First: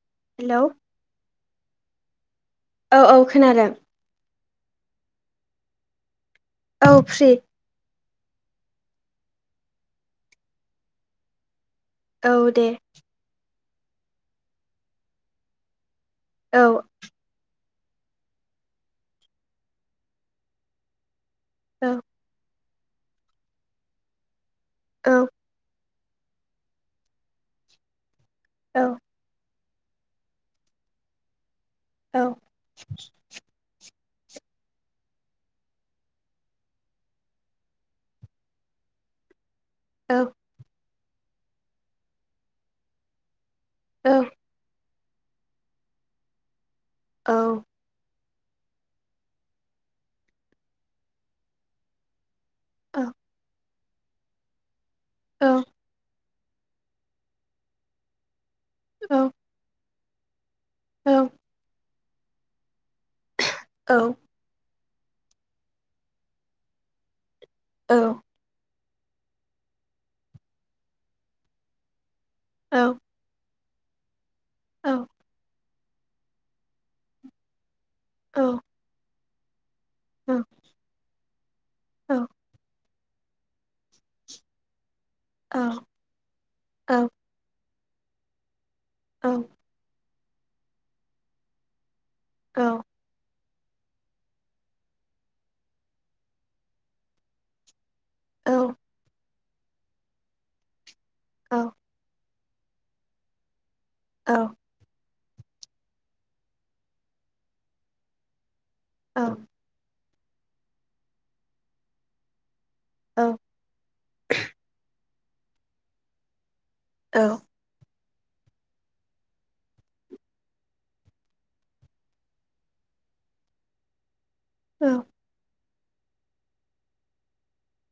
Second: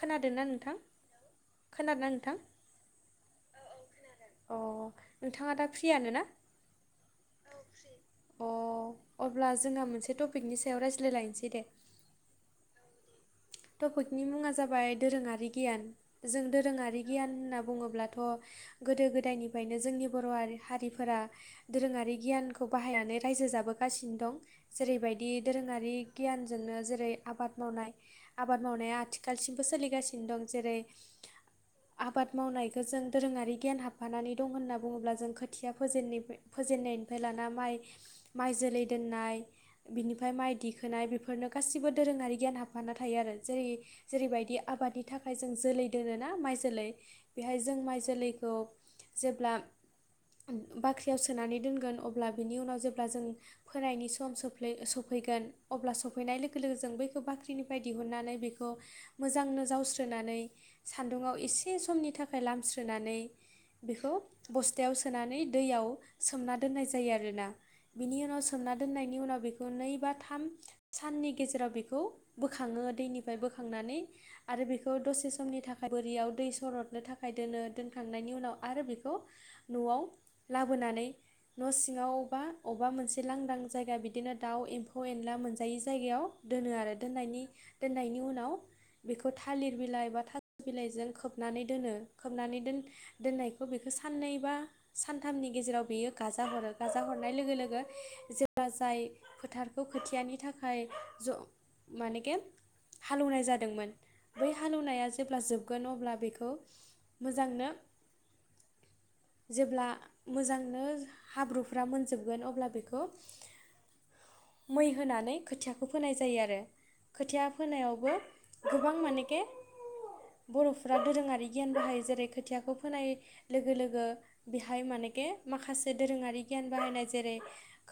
खोनादो ना हेलौ नोंथां खोनादोंना नोंथां औ औ खोनादों अ नोंथाङा दा फ्रियानोना औ फ्रि अ अब्ला जोंआ मोनसे टपिकनि सायाव रायज्लाय लायनोसै दे औ दे टपिकनि मुङा जाबाय दोरोङारि गियान जों औ दोरोङारि गियान होनना बुङो ब्लाथ गोदो गोदायनिफ्रायनो जोंनि बर' आरि हारिफोरा औ दोरोङारि गियानखौ खौ बाहायनानै रायजो जाबोगासिनो दं औ जेरैबायदि दोरोङारि गियानजोंनो जेरै आबाद मावनाय आबाद औ मावनाया आथिखालसिम सोलिगासिनो दं जेरै औ आबाद मावनायखो जों दोरोङारि गियान हाब फानानै दं होनना बुङोब्ला जों खोथिया फोजेननिफाय फोजेननायनिफाय लाना माइ माइ जोलै दो नाय औ बिनिफ्राय माइ दिखोनाय बिफोरनो गासिबो दोरोङारि गियान हाबफाना थायो आरो जेरै औ जेरैबायदि आबादनि थाखाय जों जोलै दोनोना माइ जोलै औ बेहाय जों माइ जोलै खौ जेब्ला बाख्रि सोनानै दोनगोन अब्ला बेनि उनाव औ जेब्ला जों फोनायनि सम सोफ्लै सफैगोन औ अब्ला सफैनाय लोगो लोगो जों बखौ बाख्रिनिफ्राय दिहुननानै बेखौ औ मोजांनो जावस्रोनानै औ सान्दुंङाव एसे समनि थाखाय लामस्रोनानै औ बेखौ औ औ बस टायाव सोनानै दैयाव सोमना दोननाय जायो आरोना औ बिनि औ उनाव सोमना दोनायनि उनाव बेखौ नै बा थाम साननि गेजेराव बेखौ औ बोखाङो औ दैनिफ्राय बो खांनानै आरो बेखौ औ औ दसे समनि थाखाय बोरियाव दै सरदनो थाखाय दोनो दोनखांनायनि उनाव आरो बेखौ नआव लाबोनानै न सिङाव बा अबबा मोनसे ए लांदां जायगा बिदिनो दाउ एम्फौ एनला मोनजायै जायगायाव दोनो आरो नि दोननायनि उनाव औ बेखौ थालिर बिलाइ बा था बिलाइजों खोबनानै दोनो खोबनानै दोन-दोननाय बेखौ साननै बा सानथामनि गेजेराव बेयो गाजा हरो गाजा हरनाय लोगो लोगो जेब्ला जाय फोथारखौ खोथियानि थाखाय ज औ मानेगेम हालेवनाय जादोंमोन बै हालेवनाया ज जेब्ला जोबगोन अब्ला बेखौ मोजांनो जेब्ला मोजांनो हाब्रुफ्रा मोनजोबगोन अब्ला बे खौ मै होनानै खोथियाखौ फोनाय जायो आरो खोथिया फोनायावबो गोबां मानेके बर'फोरा दोरोङारि गियान बाहायो जेरै खोथियाखौ फोनाय लोगो लोगो बेहाय मानेके माखासे दोरोङारि गियान बाहायनाय जेरै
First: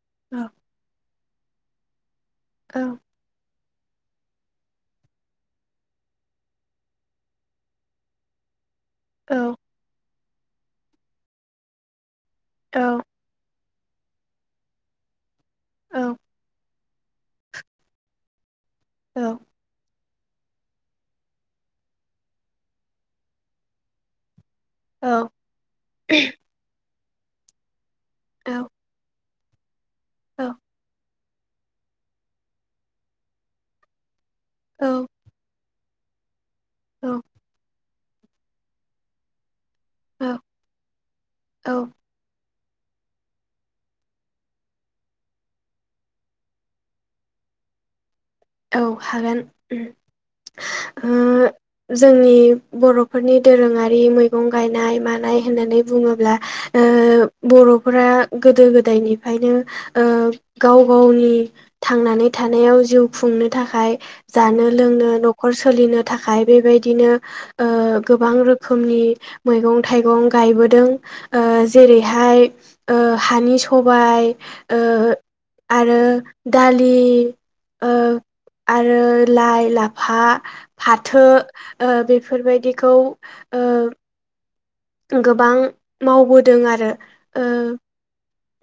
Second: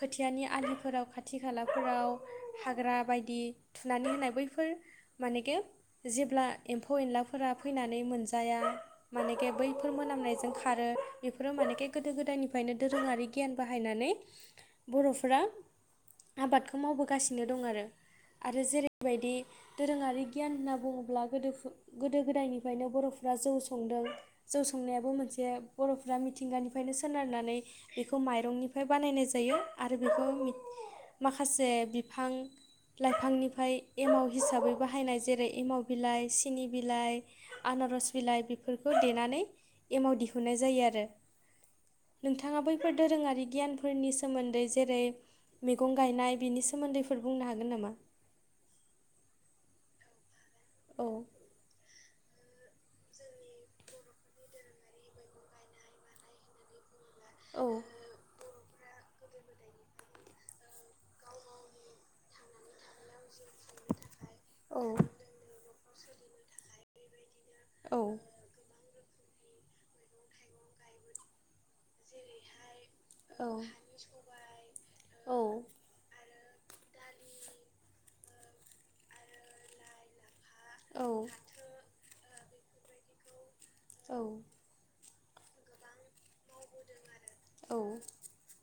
खोथियानि आलिफोराव खा थि खालाफोराव हाग्रा दि थुनानै होननाय बैफोर मानेके जेब्ला एमफौ एनलाफोरा फैनानै मोन जा आया मानेगे बैफोर मोनामनायजों खारो बेफोरो मानेके गोदो गोदायनिफ्रायनो दोरोङारि गियान बाहायनानै बर'फोरा आबादखौ मावबोगासिनो दं आरो आरो जेरैबायदि दोरोङारि गियान होनना बुङोब्ला गोदोफु गोदो गोदायनिफ्रायनो बर'फ्रा जौ संदों जौ संनायाबो मोनसे बर'फ्रा मिथिंगानिफ्रायनो सोनारनानै बेखौ माइरंनिफ्राय बानायनाय जा दायो आरो बेखौ मि माखासे बिफां लाइफांनिफ्राय एमाव हिसाबै बाहायनाय जेरै एमाव बिलाइ सिनि बिलाइ आनारस बिलाय बिफोरखौ देना नै एमाव दिहुननाय जायो आरो नोंथा थाङा बैफोर दोरोङारि गियानफोरनि सोमोन्दै जेरै मैगं गायनाय बिनि सोमोन्दैफोर बुंनो हागोन नामा औ हागोन। ओ औ जोंनि बर'फोरनि दोरोङारि मैगं गायनाय मानाय होननानै बुङोब्ला ओ औ बर'फोरा गोदो गोदाय गोदायनिफ्रायनो गाव गावनि थांनानै थानायाव जिउ खुंनो थाखाय जानो औ लोंनो न'खर सोलिनो थाखाय बेबायदिनो ओ औ गोबां रोखोमनि मैगं थाइगं गायबोदों ओ जेरैहाय ओ औ हानि सबाय ओ औ आरो दालि ओ आरो लाइ लाफा औ फाथो बे बेफोरबायदिखौ ओ गोबां मावबोदों आरो ओ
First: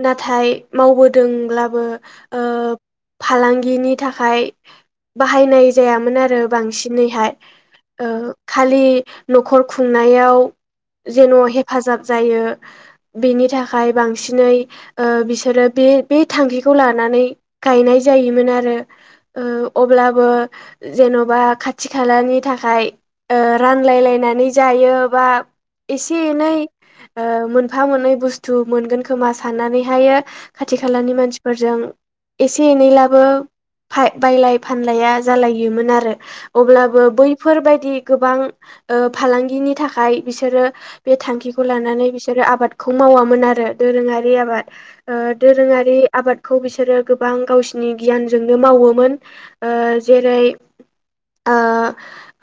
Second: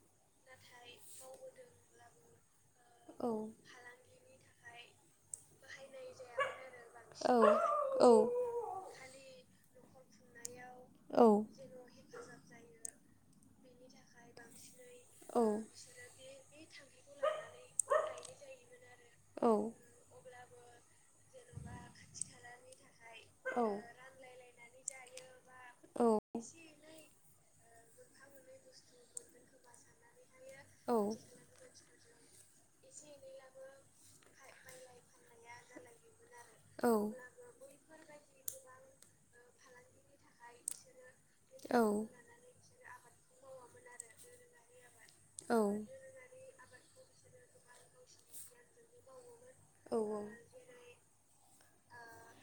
नाथाय मावबोदोंब्लाबो ओ औ फालांगिनि थाखाय बाहायनाय जायामोन आरो बांसिनैहाय खालि न'खर खुंनायाव औ जेन हेफाजाब जायो बेनि थाखाय बांसिनै बिसोरो बे बे थांखिखौ लानानै गायनाय जायोमोन आरो। ओ औ अब्लाबो जेनबा खाथि खालानि थाखाय औ रानलायलायनानै जायो। बा एसे एनै मोनफा मोननै बुस्थु मोनगोन खोमा नानैहायो खाथि खालानि मानसिफोरजों एसे एनैब्लाबो बायलाय फानलाया जालायोमोन आरो अब्लाबो बैफोरबायदि गोबां ओ फालांग नि थाखाय बिसोरो बे थांखिखौ लानानै बिसोरो आबादखौ मावामोन आरो दोरोङारि आबाद औ दोरोङारि आबादखौ बिसोरो गोबां गावसिनि गियानजोंनो मावोमोन ओ औ औ जेरै ओ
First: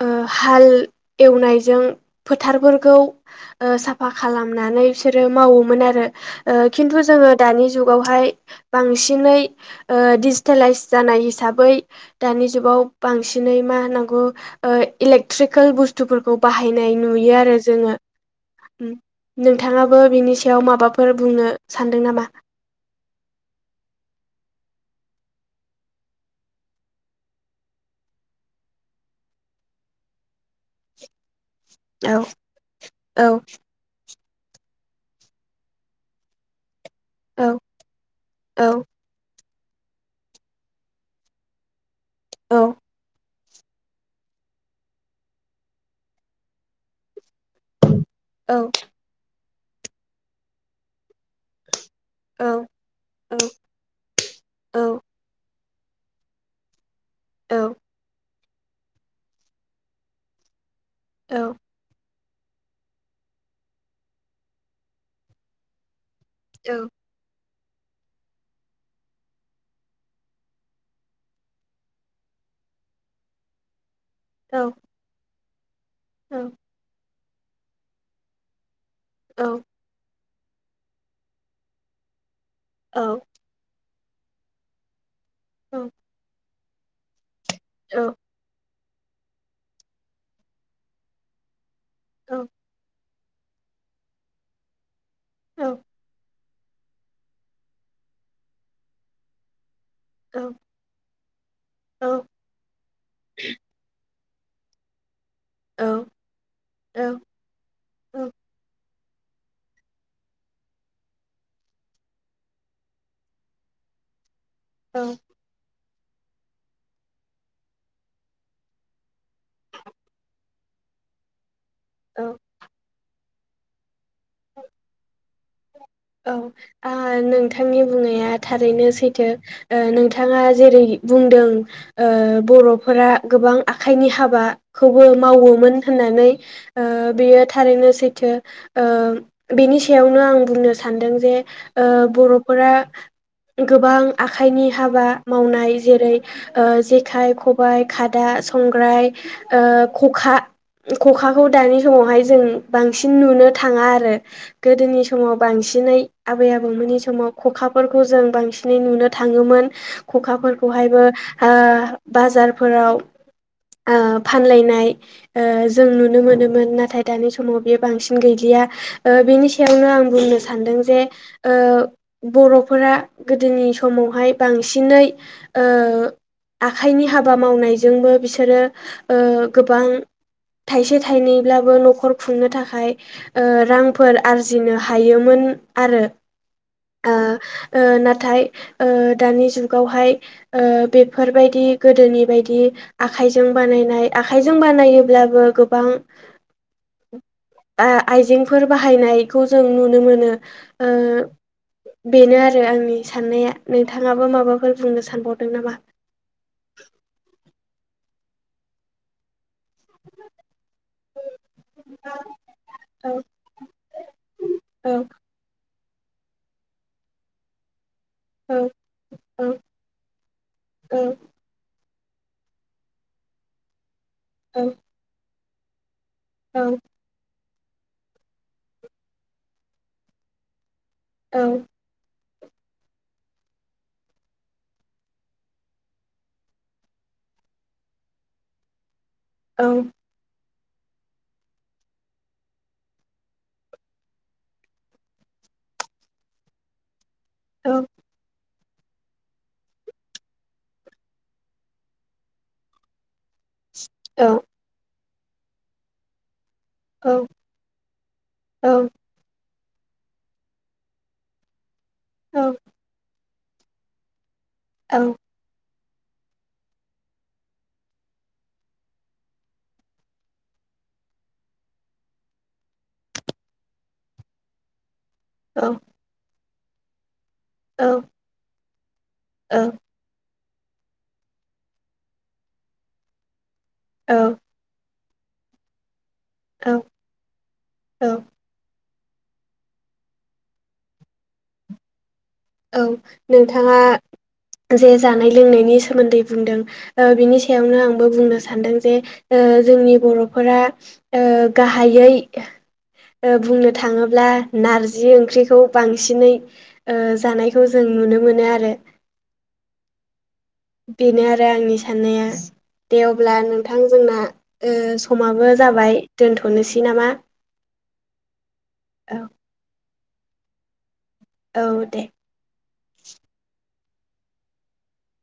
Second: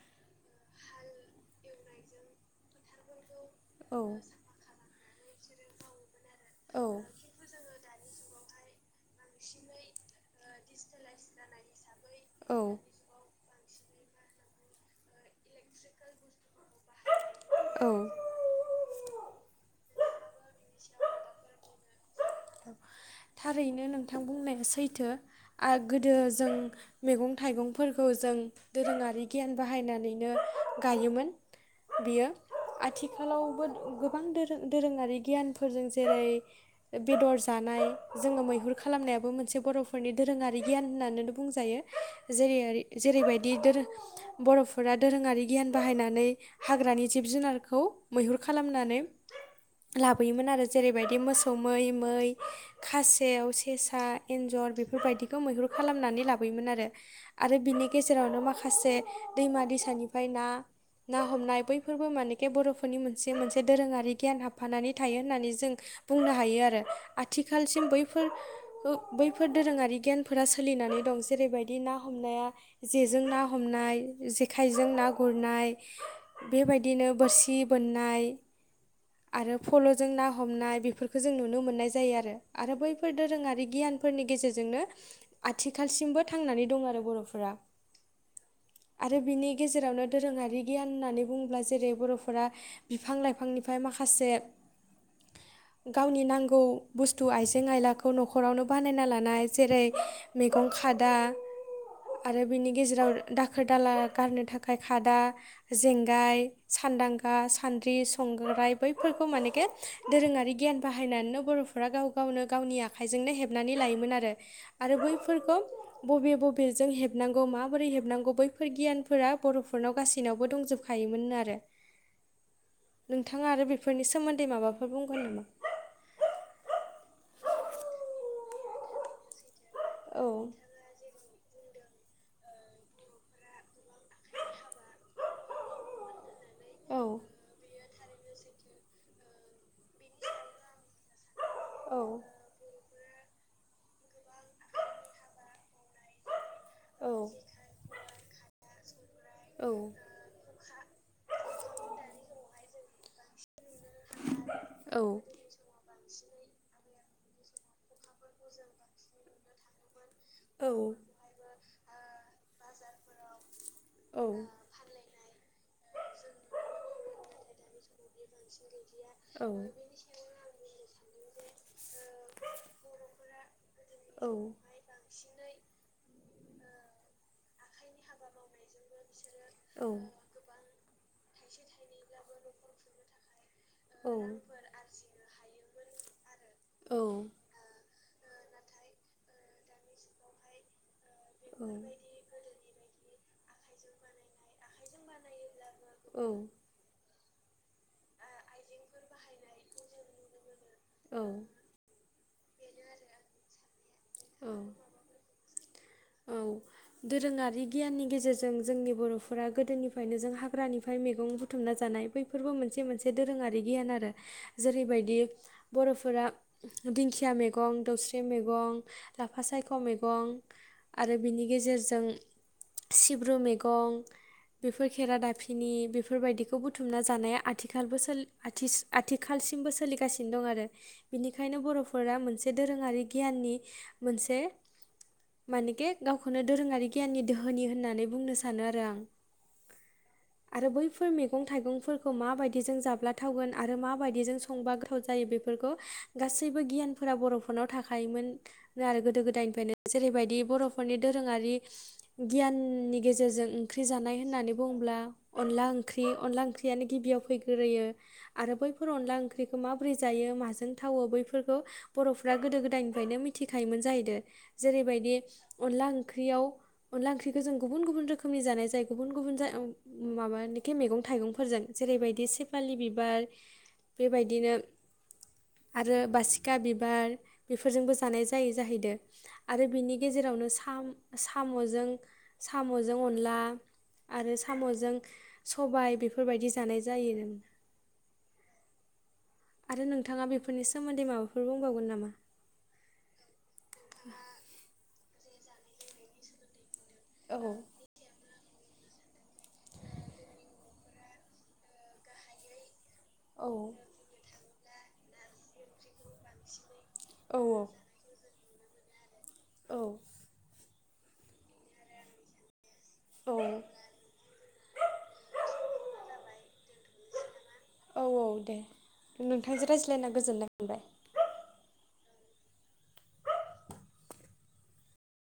ओ हाल एवनायजों फोथारफोरखौ ओ औ साफा खालामनानै बिसोरो मावोमोन आरो। ओ औ खिन्थु जोङो दानि जुगावहाय बांसिनै डिजिटेलाइस जानाय हिसाबै बै दानि जुगाव बांसिनै मा होनांगौ ओ इलेकट्रिकेल बुस्थुफोरखौ बाहायनाय नुयो आरो जोङो औ नोंथाङा बो बिनि सायाव माबाफोर बुंनो सानदों नामा। औ थारैनो नोंथां बुंनाया सैथो आरो गोदो जों मैगं थाइगंफोरखौ जों दोरोङारि गियान बाहायनानैनो गायोमोन। औ बियो औ आथिखालावबो गोबां दोरों दोरोङारि गियानफोरजों जेरै बेदर औ जानाय। जोङो औ मैहुर खालामनायाबो मोनसे बर'फोरनि दोरोङारि गियान होननानैनो बुंजायो। औ जेरै जेरैबायदि बिदि दोरोद बर'फोरा दोरोङारि गियान बाहायनानै हाग्रानि जिब जुनारखौ मैहुर औ खालामनानै लाबोयोमोन आरो जेरैबायदि मोसौ मै मै औ खासेव सेसा एन्जर औ बेफोरबायदिखौ मैहुर खालामनानै लाबोयोमोन आरो। आरो औ बिनि गेजेरावनो माखासे दैमा दैसानिफ्राय ना ना औ औ हमनाय बैफोरबो माने बर'फोरनि मोनसे मोनसे दोरोङारि गियान हाबफानानै थायो होननानै जों बुंनो हायो आरो आथिख आथिखालसिम बैफोर बैफोर दोरोङारि गियानफोरा सोलिनानै दं जेरैबायदि ना हमनाया। जेजों ना हमनाय जेखाइजों ना गुरनाय बेबायदिनो बोरसि बोननाय। आरो फलजों ना हमनाय बेफोरखो जों नुनो मोननाय जायो आरो। आरो बैफोर दोरोङारि गियानफोरनि गेजेरजोंनो आथिखालसिमबो थांनानै दं आरो बर'फोरा औ। आरो बिनि गेजेरावनो दोरोङारि गियान होननानै बुङोब्ला जेरै बर'फोरा बिफां लाइ फांनिफ्राय माखासे गावनि नांगौ बु थु आइजें आयलाखौ न'खरावनो बानायना लानाय जेरै मैगं खादा आरो बिनि गेजेराव दाखोर दाला गारनो थाखाय खादा जेंगाय, सानदांगा, सान्द्रि, औ संग्राय बैफोरखौ माने के दोरोङारि गियान बाहायनानैनो बर' फ्रा गाव गावनो गावनि आखाइजोंनो हेबनानै लायोमोन आरो आरो औ बैफोरखौ बबे बबेजों हेबनांगौ माबोरै हेबनांगौ बैफोर गियानफोरा बर'फोरनाव गासैनावबो दंजोबखायो मोननो आरो। औ। नोंथाङा आरो बेफोरनि सोमोन्दै माबाफोर बुंगोन नामा? औ नोंथांनि ओ बुंनाया थारैनो सैथो। ओ औ नोंथाङा जेरै बुंदों ओ बर'फोरा गोबां आखाइनि हाबाखौबो मावोमोन होननानै ओ औ बेयो थारैनो सैथो ओ बेनि सायावनो आं बुंनो सानदों जे औ बर'फोरा गोबां आखाइनि हाबा मावनाय जेरै ओ जेखाइ खबाइ खा दा संग्राय ओ औ खखा खखाखौ दानि समावहाय जों बां सिन नुनो थाङा आरो औ गोदोनि समाव बांसिनै आबै आबौमोननि स माव खखाफोरखौ जों बांसिनै नुनो थाङोमोन औ खखाफोरखौहायबो बाजारफोराव ओ फानलायनाय ओ‌ जों नुनो मोनोमोन नाथाय दानि समाव बेयो बांसिन गैया ओ बेनि सायावनो आं बुंनो सानदों जे ओ बर'फोरा गोदोनि समावहाय बांसिनै ओ आखाइनि हाबा मावनायजोंबो बिसोरो ओ गोबां ओ थाइसे थाइनैब्लाबो न'खर खुंनो थाखाय रांफोर आरजिनो हायो। मोन आरो औ ओ नाथाय ओ दानि जुगावहाय ओ बे बेफोरबायदि गोदोनि बायदि आखाइजों बानायनाय आखाइजों बानायोब्लाबो गोबां औ। उ [inaudible] आइजेंफोर बाहायनायखौ जों नुनो मोनो। ओ औ बेनो आरो आंनि साननाया नोंथाङाबो औ माबाफोर बुंनो सानबावदों नामा? औ दोरोङारि गियाननि गेजेरजों जोंनि बर'फोरा गोदोनिफ्रायनो जों हा ग्रानिफ्राय मैगं बुथुमना जानाय औ बैफोरबो मोनसे मोनसे दोरोङारि गियान आरो औ जेरैबायदि बर'फोरा दिंखिया मैगं दाउस्रि औ मैगं लाफा औ सायख' मैगं औ आरो बिनि गेजेरजों सिब्रु मैगं औ बेफोर खेरा दाफिनि बेफोरबायदिखौ औ बुथुमना जानाया आथिखालबो आथिखालसिमबो सोलिगासिनो दं आरो। औ बिनिखायनो बर'फोरा मोनसे दोरोङारि गियाननि मोनसे मानेके गावखौनो दोरोङारि गियाननि दोहोनि होननानै बुंनो सानो आरो आं। औ। आरो बैफोर मैगं थाइगंफोरखौ माबायदिजों जाब्लाथावगोन आरो माबायदिजों संबा गोथाव जायो बे बे गासैबो गियानफोरा बर'फोरनाव औ थाखोमोन आरो गोदो गोदायनिनो जेरैबाय दि बर'फोरनि दोरोङारि गियाननि गेजेरजों ओंख्रि जानाय होननानै बुङोब्ला अनला ओंख्रि अनला ओंख्रियानो गिबियाव फैग्रोयो आरो बैफोर अनला ओंख्रि माब्रै जायो माजों थावो बैफोरखौ बर'फोरा गोदो गोदायनिफ्राय मि थिखायोमोन जाहैदों जेरैबायदि अनला ओंख्रियाव अनला ओंख्रिखो जों गुबुन गुबुन रोखोमनि जानाय जायो गुबुन गुबुन जा उम माबा [inaudible] खि मैगं थाइगंफोरजों जेरैबायदि सेपालि बिबार बेबायदिनो आरो बासिखा बिबार बेफोरजोंबो जानाय जायोै जाहैदो आरो बिनि जेरावनो साम साम'जों अनला आरो साम'जों सबाय बेफोरबायदि औ जानाय औ जायो औ आरो नोंथाङा बेफोरनि सोमोन्दै माबाफोर बुंबावगोन नामा? औ नोंथाङा जे जानाय लोंनायनि सोमोन्दै बुंदों ओ औ बिनि सायावनो आंबो बुंनो सानदों जे ओ जोंनि बर'फोरा ओ गाहायै ओ औ बुंनो थाङोब्ला नारजि ओंख्रिखौ बांसिनै ओ औ जानायखौ जों नुनो मोनो आरो औ बेनो आरो आंनि साननाया दे अब्ला औ नोंथां जोंना ओ समाबो जाबाय दोनथ'नोसै नामा? औ औ दे औ नोंथांजों रायज्लायना गोजोननाय मोनबाय औ दे